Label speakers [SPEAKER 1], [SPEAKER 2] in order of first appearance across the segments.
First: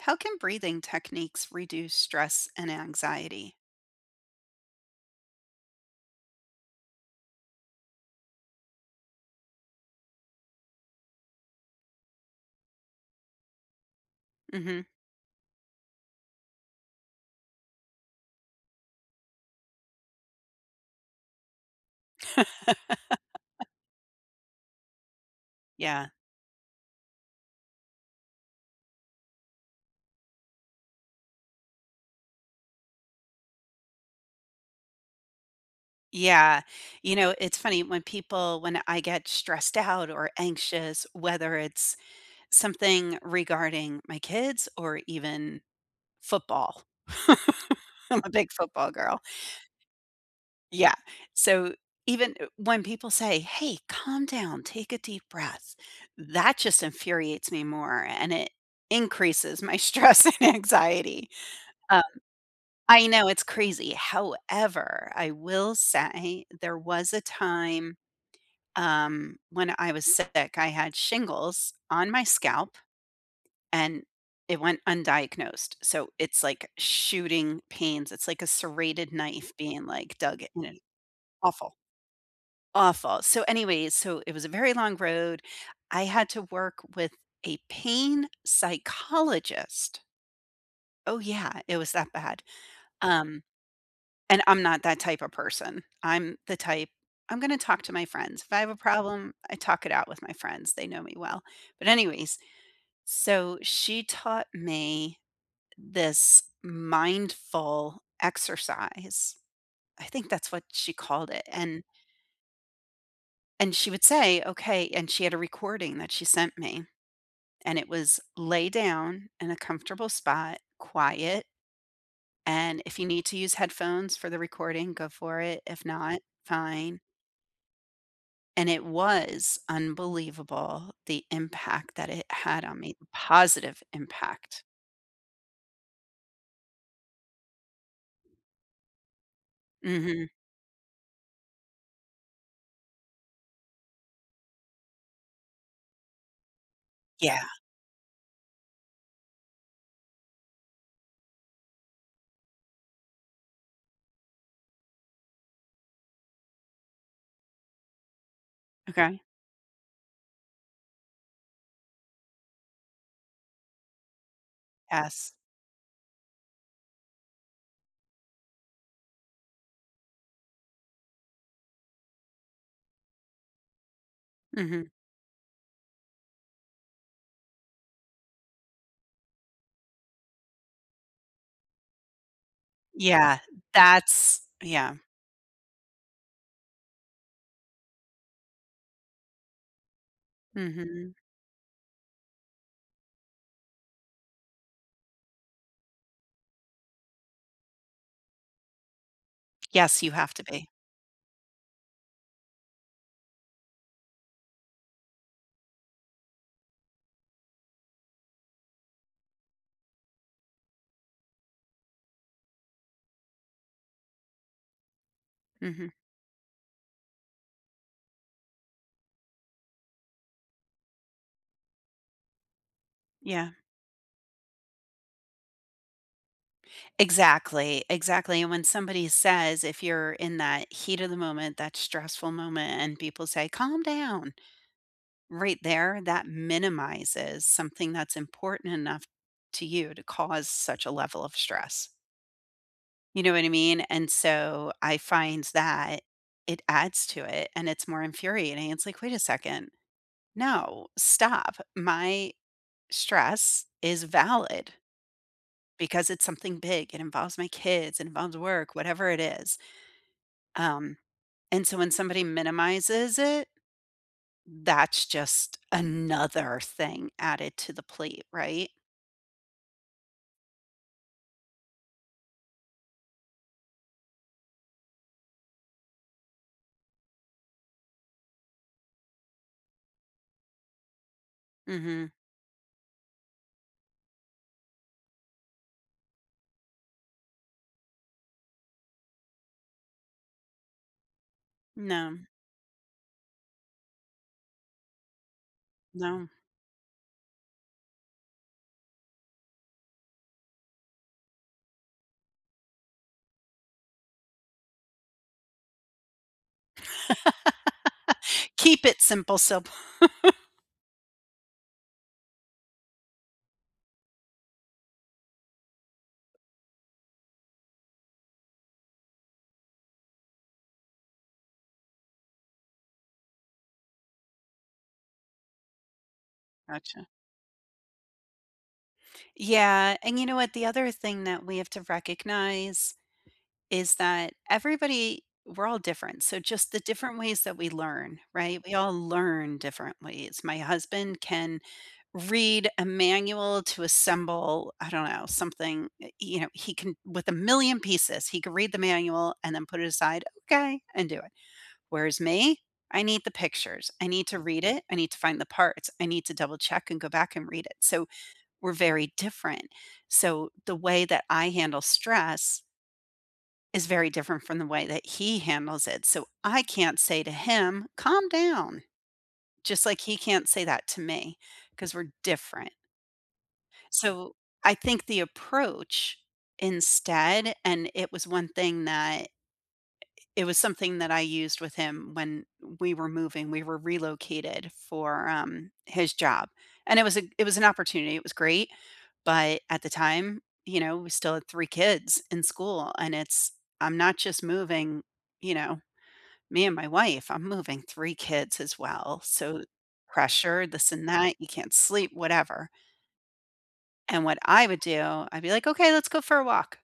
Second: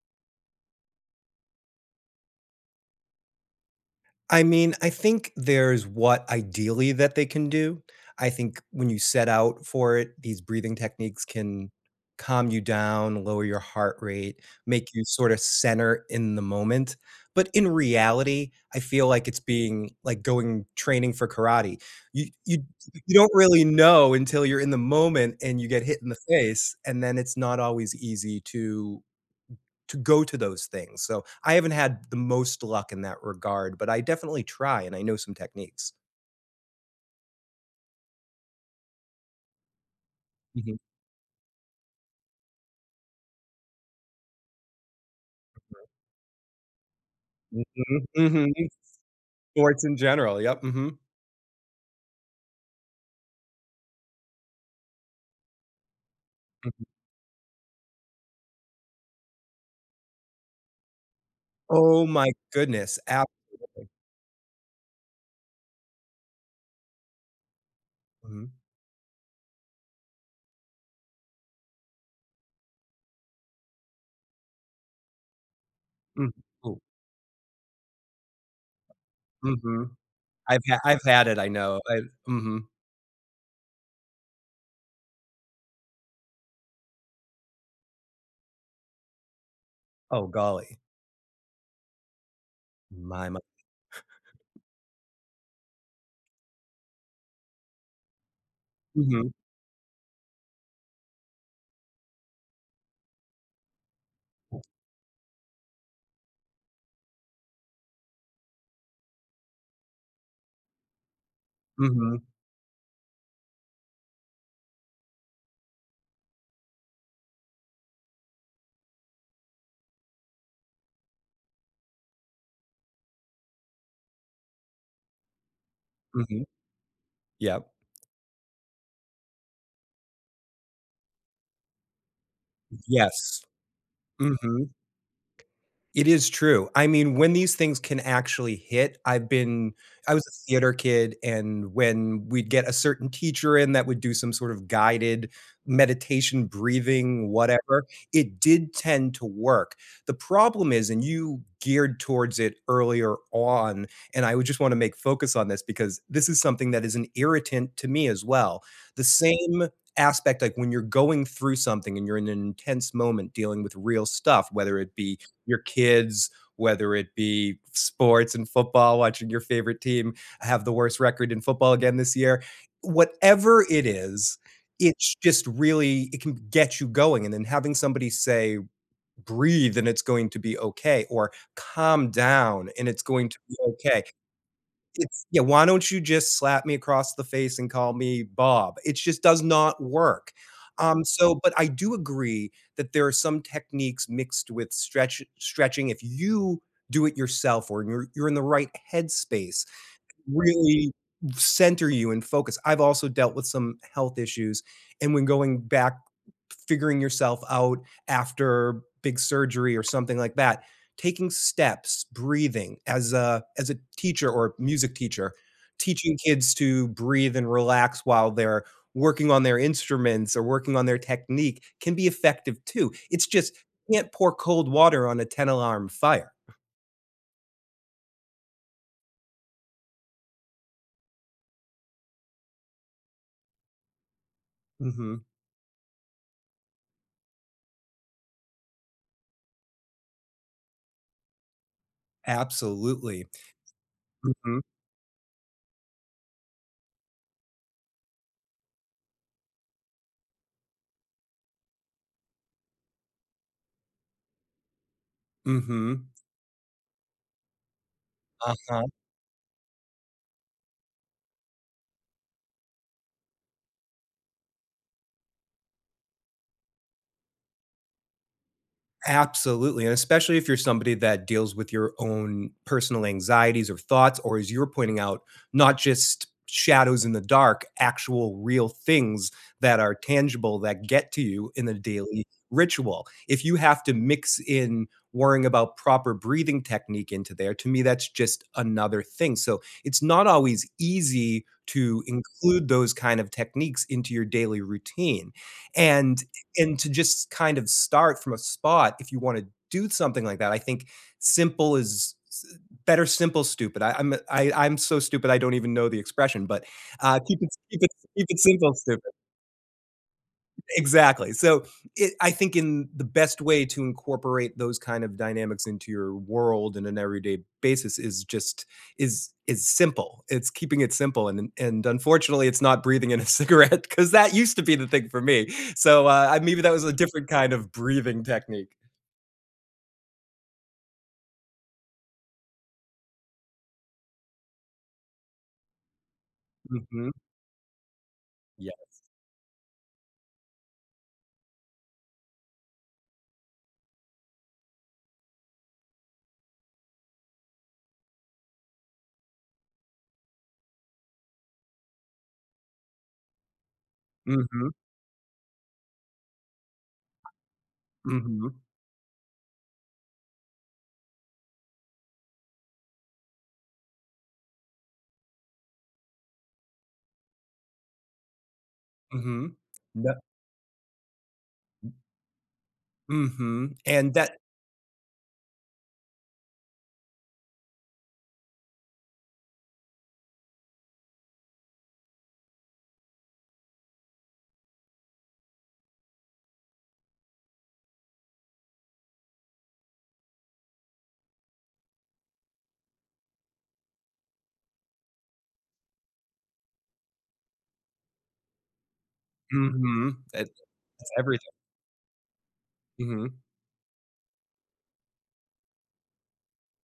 [SPEAKER 1] How can breathing techniques reduce stress and anxiety?
[SPEAKER 2] I mean, I think there's what ideally that they can do. I think when you set out for it, these breathing techniques can calm you down, lower your heart rate, make
[SPEAKER 1] Mhm.
[SPEAKER 2] you sort of center in the moment. But in reality, I feel like it's being like, going training for karate. Y y you don't really know until you're in the moment and you get hit
[SPEAKER 1] Yeah.
[SPEAKER 2] in the face, and then it's not always easy to to go to those things. So I haven't had the most luck in that regard, but I definitely try, and I know some techniques.
[SPEAKER 1] Yeah. You know, it's funny. When people when I get stressed out or
[SPEAKER 2] Mhm.
[SPEAKER 1] anxious, whether it's something regarding my kids or even
[SPEAKER 2] Mhm.
[SPEAKER 1] football.
[SPEAKER 2] Mhm.
[SPEAKER 1] I'm a
[SPEAKER 2] Mhm.
[SPEAKER 1] big football girl.
[SPEAKER 2] Sports in general, yep,
[SPEAKER 1] Yeah.
[SPEAKER 2] mhm.
[SPEAKER 1] So even, eh, when people say, “Hey, calm down, take a deep breath.” That just
[SPEAKER 2] Mhm.
[SPEAKER 1] infuriates me more, and it increases my stress and anxiety. Um,
[SPEAKER 2] Oh my goodness.
[SPEAKER 1] I know it's
[SPEAKER 2] Absolutely.
[SPEAKER 1] crazy, however, I will say there was a time,
[SPEAKER 2] Mhm.
[SPEAKER 1] um, when I was sick. I had shingles on my scalp, and it went undiagnosed. So
[SPEAKER 2] Mm,
[SPEAKER 1] it's like
[SPEAKER 2] oh.
[SPEAKER 1] shooting pains. It's like a serrated knife being,
[SPEAKER 2] Mhm.
[SPEAKER 1] like, dug
[SPEAKER 2] I've had
[SPEAKER 1] in
[SPEAKER 2] I've had it, I
[SPEAKER 1] Awful.
[SPEAKER 2] know. I mhm.
[SPEAKER 1] Awful. So, anyways, so it was a very long road. I had to work with a pain psychologist.
[SPEAKER 2] Oh, golly.
[SPEAKER 1] Oh, yeah. It was that bad.
[SPEAKER 2] My my
[SPEAKER 1] Um, and I'm not that type of person. I'm the type I'm gonna talk to my friends. If I have a
[SPEAKER 2] Mhm.
[SPEAKER 1] problem, I talk it out with my friends. They know me well. But, anyways, so she taught me this mindful exercise. I think that's what she called it, and
[SPEAKER 2] Mhm.
[SPEAKER 1] And she would say, "Okay" And she had a recording that she sent me, and it was: "Lay down in a comfortable spot, quiet. And if you need to use headphones for the recording, go for it. If not,
[SPEAKER 2] Mhm.
[SPEAKER 1] fine."
[SPEAKER 2] Yep.
[SPEAKER 1] And it was unbelievable, the impact that it had on me, the
[SPEAKER 2] Yes.
[SPEAKER 1] positive impact.
[SPEAKER 2] Mhm. It is true. I mean, when these things can actually hit, I've been I was
[SPEAKER 1] Mhm.
[SPEAKER 2] a theater kid, and when we'd get a certain teacher in that would do some sort of guided meditation, breathing,
[SPEAKER 1] Yeah.
[SPEAKER 2] whatever, it did tend to work. The problem is and you geared towards it earlier on, and I would just want to make focus on this because this is something that is an irritant to me as well. The
[SPEAKER 1] Okay.
[SPEAKER 2] same aspect, like, when you're going through something and you're in an intense moment dealing with real stuff, whether it be
[SPEAKER 1] Yes.
[SPEAKER 2] your kids, whether it be sports and football watching your favorite team have the worst record in football again this year. Whatever it is,
[SPEAKER 1] Mhm.
[SPEAKER 2] it's just really it can get you going. And then having somebody say, "Breathe and it's going to be okay," or "Calm down and it's going to
[SPEAKER 1] Yeah.
[SPEAKER 2] be okay,"
[SPEAKER 1] That's yeah.
[SPEAKER 2] it's "Yeah, why don't you just slap me across the face and call me Bob?" It just does not work. Um,
[SPEAKER 1] Mhm.
[SPEAKER 2] so, but I do agree that there are some techniques mixed with stretchi stretching. If you do it yourself or you're you're in the right headspace,
[SPEAKER 1] Yes, you have to be.
[SPEAKER 2] really center you in focus. I've also dealt with some health issues. And when going back figuring yourself out after big surgery or something like that, taking steps, breathing as, uh, as a teacher or music teacher,
[SPEAKER 1] Mhm.
[SPEAKER 2] teaching kids to breathe and relax while they're working on their instruments or working on their technique can be effective too. It's
[SPEAKER 1] Yeah.
[SPEAKER 2] just you can't pour cold water on a 10-alarm fire.
[SPEAKER 1] Exactly, exactly, and when somebody says if you're in that heat of the moment, that stressful moment, and people say, "Calm down,"
[SPEAKER 2] Mhm.
[SPEAKER 1] right there, that minimizes something that's important enough to you to cause such a level of stress. You
[SPEAKER 2] Absolutely.
[SPEAKER 1] know what I mean? And
[SPEAKER 2] Mhm.
[SPEAKER 1] so, I find that, it adds to it, and it's more infuriating. It's like, "Wait a second. No. Stop. My stress is valid.
[SPEAKER 2] Mhm.
[SPEAKER 1] Because it's something big. It involves my kids, it involves work,
[SPEAKER 2] Uh-huh.
[SPEAKER 1] whatever it is." Um. And so, when somebody minimizes it that's just another thing added to the plate. Right?
[SPEAKER 2] Absolutely, and especially if you're somebody that deals with your own personal anxieties, or thoughts or, as you were pointing out, not just shadows in the dark, actual real things that are tangible that get to you in the
[SPEAKER 1] Mhm.
[SPEAKER 2] daily ritual. If you have to mix in worrying about proper breathing technique into there, to me that's just another thing. So it's not always easy, to
[SPEAKER 1] No.
[SPEAKER 2] include those kind of techniques into your daily routine, and
[SPEAKER 1] No.
[SPEAKER 2] and to just kind of start from a spot if you want to do something like that, I think simple is s better simple stupid. I I'm a I I'm so stupid I don't even know the expression, but, uh, keep it keep it keep it simple
[SPEAKER 1] Keep
[SPEAKER 2] stupid.
[SPEAKER 1] it simple sup
[SPEAKER 2] Exactly. So, i I think in the best way to incorporate those kind of dynamics into your world in an everyday basis is just is is simple. It's keeping it simple, and un and unfortunately, it's not breathing in a cigarette 'cause that used to be the thing for me. So, uh, maybe that was a
[SPEAKER 1] Gotcha.
[SPEAKER 2] different kind of breathing technique.
[SPEAKER 1] Yeah, and you know what? The other thing that we have to recognize, is that everybody we're all different. So just the
[SPEAKER 2] Mhm.
[SPEAKER 1] different ways that we learn. Right? We all
[SPEAKER 2] Yes.
[SPEAKER 1] learn differently, it's My husband can read a manual to assemble, I don't know, something, uh, you know, he can with a million pieces, he can read the manual and then put it aside, "Okay," and do it. Whereas me, I need the pictures. I need to read
[SPEAKER 2] Mhm.
[SPEAKER 1] it. I need to find the parts. I need to double check and go back and read it. So,
[SPEAKER 2] Mhm.
[SPEAKER 1] we're very different. So, the way that I handle stress is very different from the way that he handles it. So I can't say to him, "Calm down."
[SPEAKER 2] Mhm,
[SPEAKER 1] Just like he
[SPEAKER 2] tha
[SPEAKER 1] can't say that to me 'cause we're different.
[SPEAKER 2] Mhm, and tha
[SPEAKER 1] So, I think the approach instead and it was one thing that it was something that I used with him when we were moving. We were relocated for, um, his job, and it was a it was an opportunity. It was great. But at the time, you know, we still had 3 kids in school, and it's "I'm not just moving," you know, "me and my wife. I'm moving 3 kids as well." So,
[SPEAKER 2] Mhm. It
[SPEAKER 1] pressure, this and
[SPEAKER 2] that’s
[SPEAKER 1] that. You
[SPEAKER 2] everything.
[SPEAKER 1] can't sleep, whatever.
[SPEAKER 2] Mhm.
[SPEAKER 1] And what I would do, I'd be like, "Okay. Let's go for a walk."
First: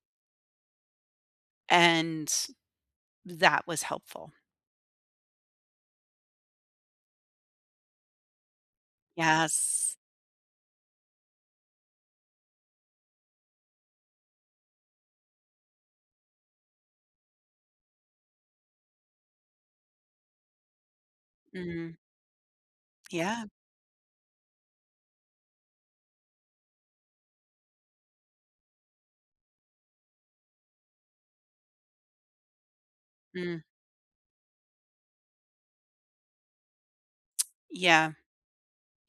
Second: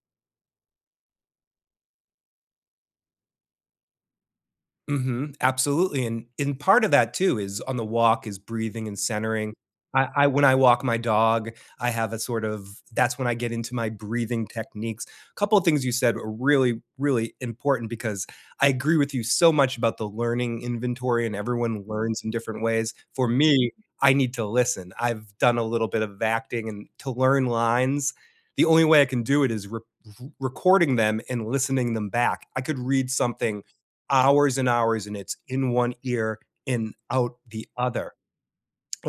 [SPEAKER 1] And, that was helpful.
[SPEAKER 2] Mhm. Absolutely. And and part of that, too, is on the walk is breathing and centering.
[SPEAKER 1] Yes.
[SPEAKER 2] I I when I walk my dog, I have a sort of that's when I get into my breathing techniques. A couple things you said are really, really important because I agree with you so much about the learning inventory and everyone
[SPEAKER 1] Mhm.
[SPEAKER 2] learns in different ways. For
[SPEAKER 1] Yeah.
[SPEAKER 2] me, I need to listen. I've done a little bit of acting and to learn lines, the only way I can do it is r r recording them and listening them back. I could read something
[SPEAKER 1] Mm.
[SPEAKER 2] hours and hours, and it's in one ear and out the other.
[SPEAKER 1] Yeah.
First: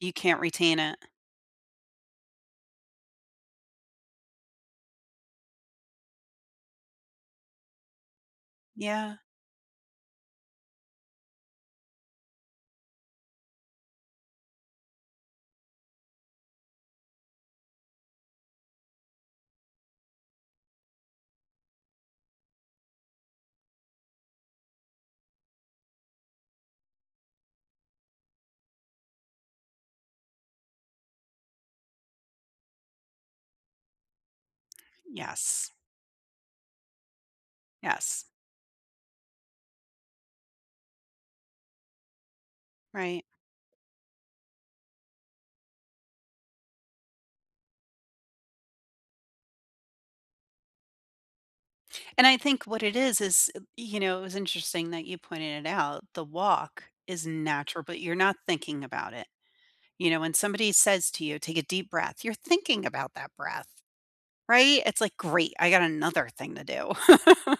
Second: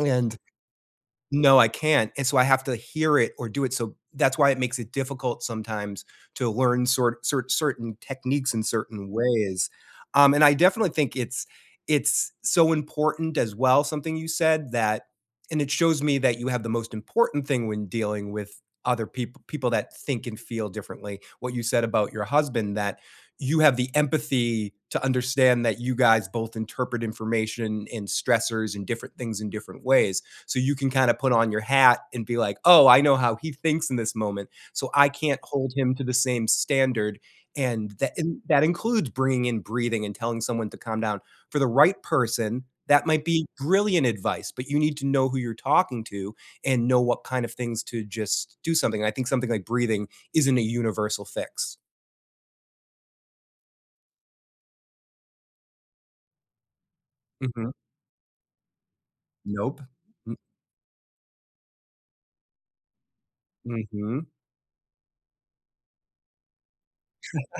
[SPEAKER 1] You can't retain it.
[SPEAKER 2] no, I can't. And so, I have to hear it or do it. So, that's why it makes it difficult sometimes to learn sor cer certain techniques in certain
[SPEAKER 1] Yeah.
[SPEAKER 2] ways. Um, and I definitely think it's it's so important, as well, something you said, that and it shows me that you have the most important thing when dealing with other peop people that think and feel differently. What you said about your husband that you have the empathy to understand that you guys both interpret information, and stressors, and different things, in different ways. So, you can kind of put on your hat and be like, "Oh, I know how he thinks in this moment. So, I can't
[SPEAKER 1] Yes.
[SPEAKER 2] hold him to the same standard." And that
[SPEAKER 1] Yes.
[SPEAKER 2] and that includes bringing in breathing and telling someone to calm down. For the right person, that
[SPEAKER 1] Right.
[SPEAKER 2] might be brilliant advice, but you need to know who you're talking to, and know what kind of things to just do something. I think something like breathing isn't a universal fix.
[SPEAKER 1] And I think what it is is, y you know, it was interesting that you pointed it out. The walk is
[SPEAKER 2] Mhm.
[SPEAKER 1] natural, but you're not thinking about it.
[SPEAKER 2] Nope.
[SPEAKER 1] You know, when
[SPEAKER 2] Mm
[SPEAKER 1] somebody says to you, "Take a deep breath," you're thinking about that breath,
[SPEAKER 2] Mhm.
[SPEAKER 1] right? It's like, "Great. I got another thing to do."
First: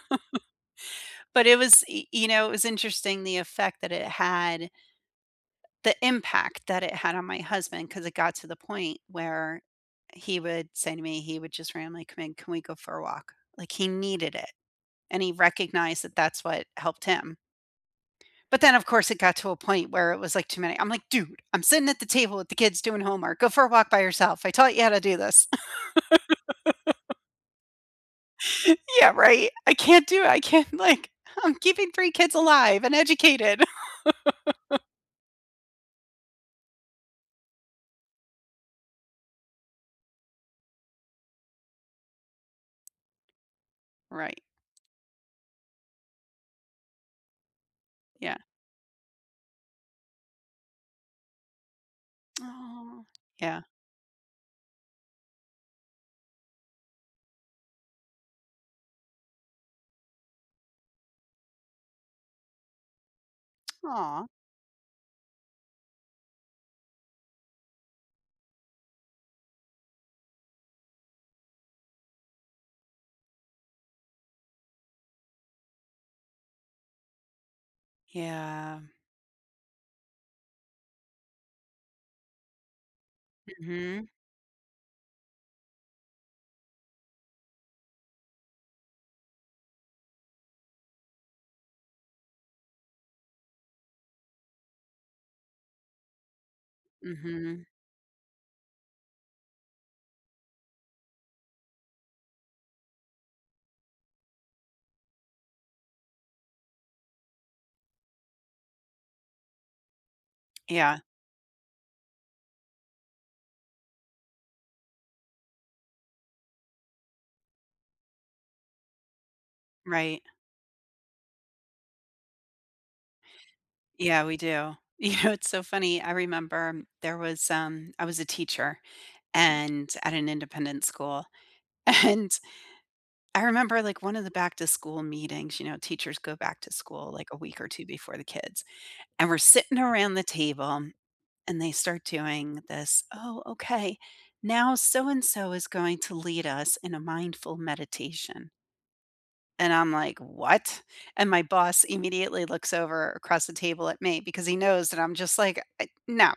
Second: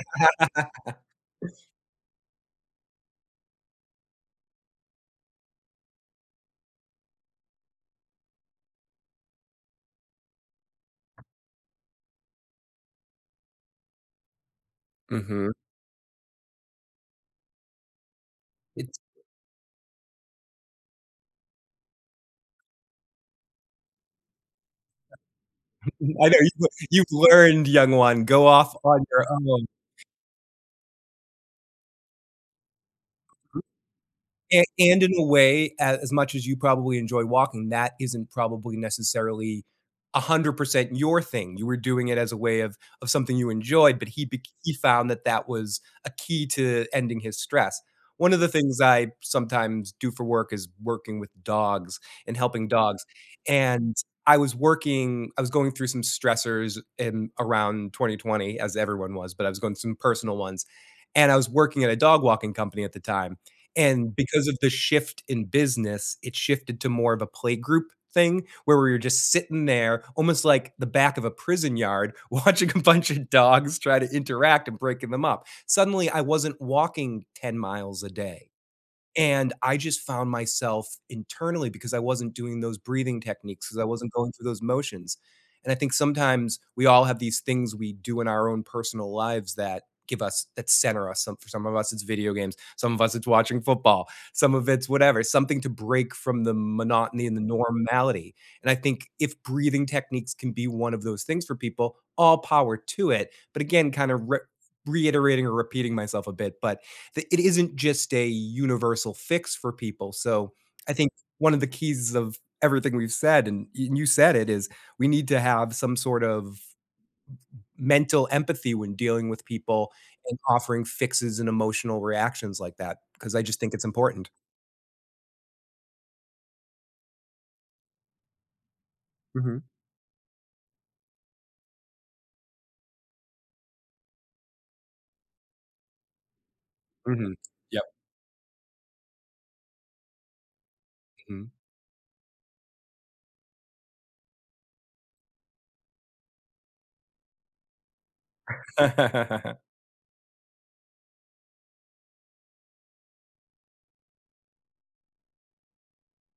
[SPEAKER 1] But it was, y you know, it was interesting the effect that it had the impact that it had on my husband 'cause it got to the point where he would say to me, he would just randomly come in, "Can we go for a walk?" Like, he needed it, and he
[SPEAKER 2] Mhm.
[SPEAKER 1] recognized that that's what helped him. But then, of
[SPEAKER 2] It's
[SPEAKER 1] course, it got to a point where it was, like, too many. I'm like, "Dude, I'm sitting at the table with the kids doing homework. Go for a walk by yourself. I taught you how to do this."
[SPEAKER 2] I know you've you've learned, young one. Go off on
[SPEAKER 1] Yeah.
[SPEAKER 2] your
[SPEAKER 1] Right?
[SPEAKER 2] own.
[SPEAKER 1] "I can't do it. I can't like, I'm keeping 3 kids alive and educated."
[SPEAKER 2] And and in a way, as as much as you probably enjoy walking, that isn't probably necessarily 100% your thing. You were doing it as a way of of something you enjoyed, but he
[SPEAKER 1] Right.
[SPEAKER 2] bec he found that that was a key to ending his stress. One
[SPEAKER 1] Yeah.
[SPEAKER 2] of the things I sometimes do for work is working with dogs, and helping
[SPEAKER 1] Aw.
[SPEAKER 2] dogs,
[SPEAKER 1] Yeah.
[SPEAKER 2] and I was working I was going through some stressors in around 2020 as everyone was, but I was going through some personal ones, and I was working at a dog walking company at the time, and
[SPEAKER 1] Aw.
[SPEAKER 2] because of the shift in business, it shifted to more of a playgroup thing where we were just sitting there almost like the back of a prison yard watching a bunch of dogs try to interact and breaking them up. Suddenly, I wasn't walking 10 miles a day,
[SPEAKER 1] Yeah.
[SPEAKER 2] and I just found myself internally because I wasn't doing those breathing techniques, because I
[SPEAKER 1] Mhm.
[SPEAKER 2] wasn't going through those motions. And I think sometimes we all have these things we do in our own personal lives that give us that center us. Some of for some of us, it's video games. Some of us, it's watching football. Some of it's whatever. Something to break from the monotony and the
[SPEAKER 1] Mhm.
[SPEAKER 2] normality. And I think if breathing techniques can be one of those things for people, all power to it. But again, kind of r reiterating or repeating myself a bit, but the it isn't just a universal fix for people. So, I
[SPEAKER 1] Yeah.
[SPEAKER 2] think one of the keys of everything we've said, and y you said it, is we need to have some sort of m mental empathy when dealing with people,
[SPEAKER 1] Right.
[SPEAKER 2] and offering fixes, and emotional reactions like that because I just think it's
[SPEAKER 1] Yeah,
[SPEAKER 2] important.
[SPEAKER 1] we do. You know, it's so funny, I remember there was, um I was a teacher
[SPEAKER 2] Mhm.
[SPEAKER 1] and at an independent school, and, I remember, like, one of the back-to-school meetings, you know, teachers go back to school, like,
[SPEAKER 2] Mhm,
[SPEAKER 1] a week or
[SPEAKER 2] yep.
[SPEAKER 1] 2 before the kids, and we're sitting around the table,
[SPEAKER 2] Mhm.
[SPEAKER 1] and they start doing this, "Oh, okay. Now so-and-so is going to lead us in a mindful meditation." And I'm like, "What?" And my boss immediately looks over across the table at me because he knows that I'm just like, "Uh, no."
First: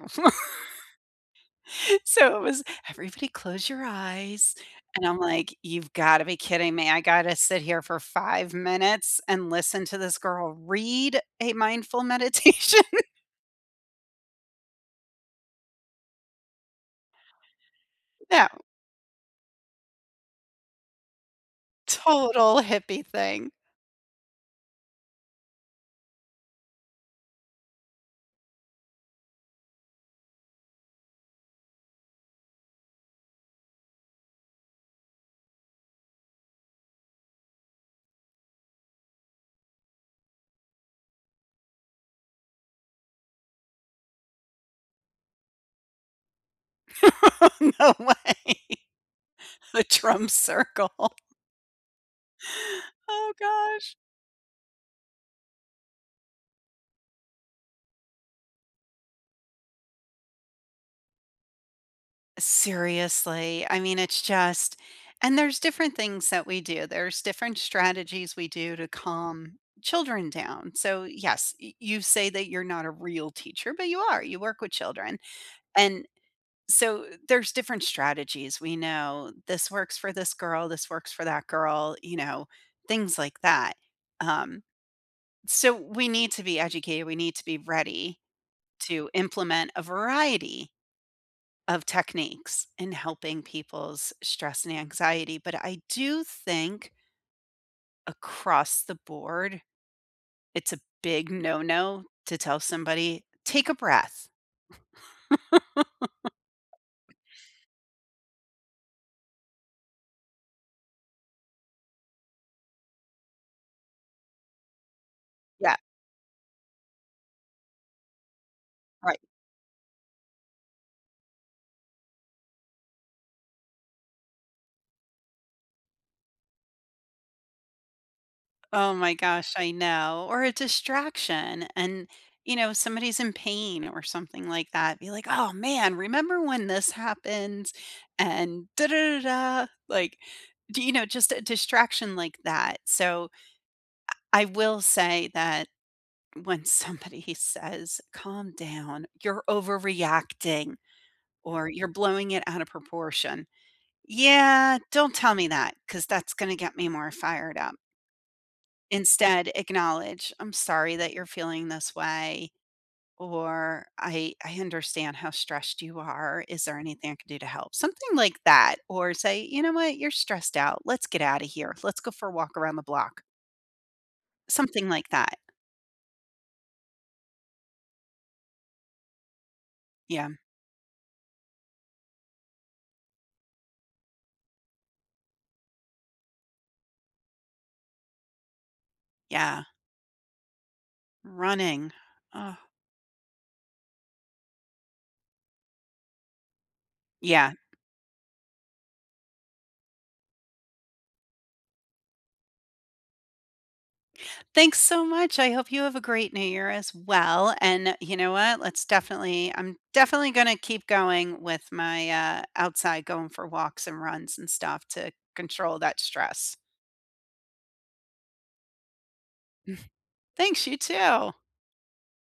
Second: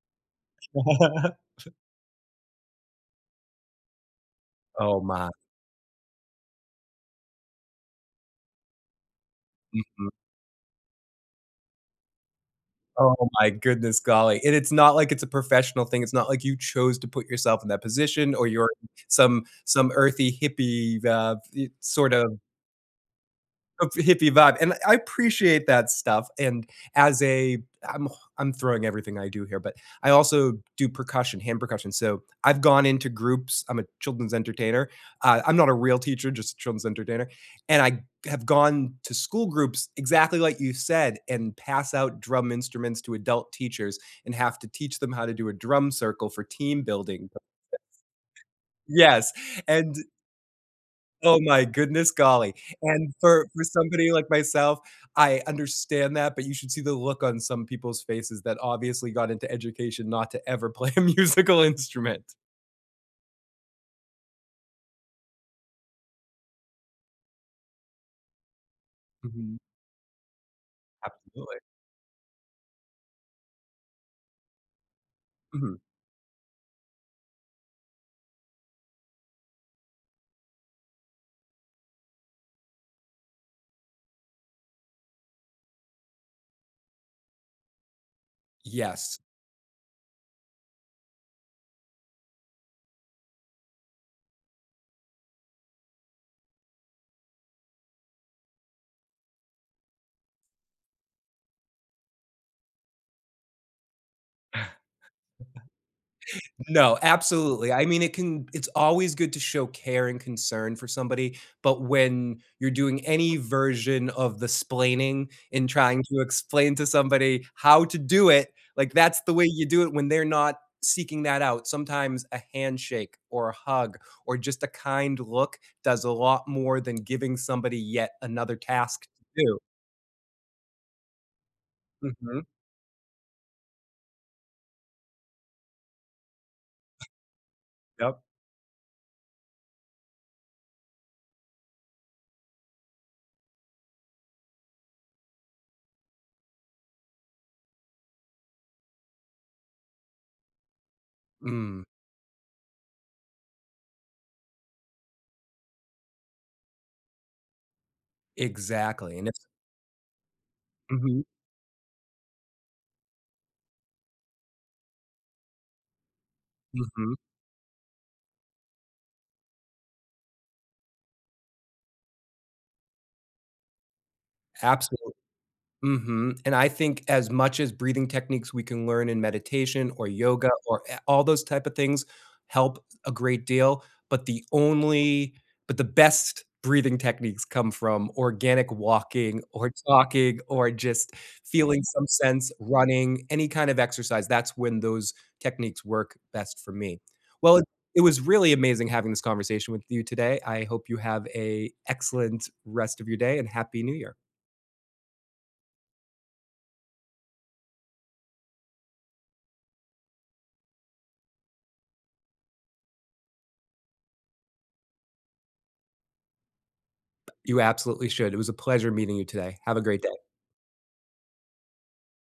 [SPEAKER 1] So, it was, "Everybody close your eyes."
[SPEAKER 2] Oh
[SPEAKER 1] And I'm
[SPEAKER 2] my.
[SPEAKER 1] like, "You've gotta be kidding me. I gotta sit here for 5 minutes and listen to
[SPEAKER 2] Mhm.
[SPEAKER 1] this girl read a mindful meditation?"
[SPEAKER 2] Oh my goodness, golly. And it's not like it's a professional thing. It's not like you chose to put yourself in that position, or
[SPEAKER 1] No.
[SPEAKER 2] you're some some earthy hippie, uh, e sort of
[SPEAKER 1] Total hippie thing.
[SPEAKER 2] of hippie vibe. And I appreciate that stuff. And as a I'm ho throwing everything I do here, but I also do percussion, hand percussion. So, I've gone into groups I'm a children's entertainer. I I'm not a real teacher, just a children's entertainer. And I have gone to school groups, exactly like you said, and pass out drum instruments to adult teachers and have to teach them how to do a drum circle for team building success.
[SPEAKER 1] No way.
[SPEAKER 2] Yes,
[SPEAKER 1] The
[SPEAKER 2] and
[SPEAKER 1] drum circle.
[SPEAKER 2] Oh my goodness, golly. And
[SPEAKER 1] Oh
[SPEAKER 2] for for
[SPEAKER 1] gosh.
[SPEAKER 2] somebody like myself, I understand that, but you should see the look on some people's faces that obviously got into education not to ever play a musical instrument.
[SPEAKER 1] Seriously. I mean, it's just and there's different things that we do. There's different strategies we do to
[SPEAKER 2] Mhm.
[SPEAKER 1] calm children down. So, yes,
[SPEAKER 2] Absolutely.
[SPEAKER 1] y you say that you're not a real teacher, but you are, you work with children.
[SPEAKER 2] Mhm.
[SPEAKER 1] And, so th there's different strategies. We know this works for this girl. This works for that girl, you know, things like that. Um, so, we need to be educated. We need to be ready to
[SPEAKER 2] Yes.
[SPEAKER 1] implement a variety of techniques in helping people's stress and anxiety. But, I do think across the board, it's a big no-no to tell somebody, "Take a breath."
[SPEAKER 2] No, absolutely. I mean, it can it's always good to show care, and concern, for somebody, but when you're doing any version of the 'splaining and
[SPEAKER 1] Yeah.
[SPEAKER 2] trying to explain to somebody how to do it. Like,
[SPEAKER 1] Right.
[SPEAKER 2] that's the way you do it when they're not seeking that out. Sometimes a handshake, or a hug, or just a kind look does a lot more than giving somebody yet another
[SPEAKER 1] Oh
[SPEAKER 2] task
[SPEAKER 1] my
[SPEAKER 2] to
[SPEAKER 1] gosh,
[SPEAKER 2] do.
[SPEAKER 1] I know. Or a distraction. And,
[SPEAKER 2] Mhm.
[SPEAKER 1] you know, somebody's in pain or something like that, be like, "Oh, man. Remember when this happens?"
[SPEAKER 2] Yep.
[SPEAKER 1] And, like, do you know, just a distraction like that. So, I I will say that when somebody says, "Calm down, you're overreacting," or,
[SPEAKER 2] Mm.
[SPEAKER 1] "You're blowing it out of proportion." Yeah. Don't tell me that 'cause that's gonna get me more fired up.
[SPEAKER 2] Exactly, and it's
[SPEAKER 1] Instead, acknowledge. "I'm sorry that
[SPEAKER 2] Mhm.
[SPEAKER 1] you're feeling this way," or "I I understand how stressed you are. Is there anything
[SPEAKER 2] Mhm.
[SPEAKER 1] I can do to help?" Something like that. Or say, "You know what? You're stressed out. Let's get out of here. Let's go for a walk around the block." Something like
[SPEAKER 2] Absolutely.
[SPEAKER 1] that.
[SPEAKER 2] Mhm. And I think as much as breathing techniques we can learn in meditation, or
[SPEAKER 1] Yeah.
[SPEAKER 2] yoga, or a all those type of things help a great deal, but the only but the best breathing techniques come from organic walking,
[SPEAKER 1] Yeah.
[SPEAKER 2] or talking, or just feeling
[SPEAKER 1] Running.
[SPEAKER 2] some sense
[SPEAKER 1] Oh.
[SPEAKER 2] running, any kind of exercise. That's when those techniques work best for me.
[SPEAKER 1] Yeah.
[SPEAKER 2] Well, it it was really amazing having this conversation with you today. I hope you have a excellent rest of your day, and happy New Year.
[SPEAKER 1] Thanks so much. I hope you have a great New Year, as well. And you know what? Let's definitely I'm definitely gonna keep going with my, uh, outside going for walks, and runs, and stuff to control that stress.
[SPEAKER 2] You absolutely should. It was a pleasure meeting you today. Have a great day.
[SPEAKER 1] Thanks. You, too.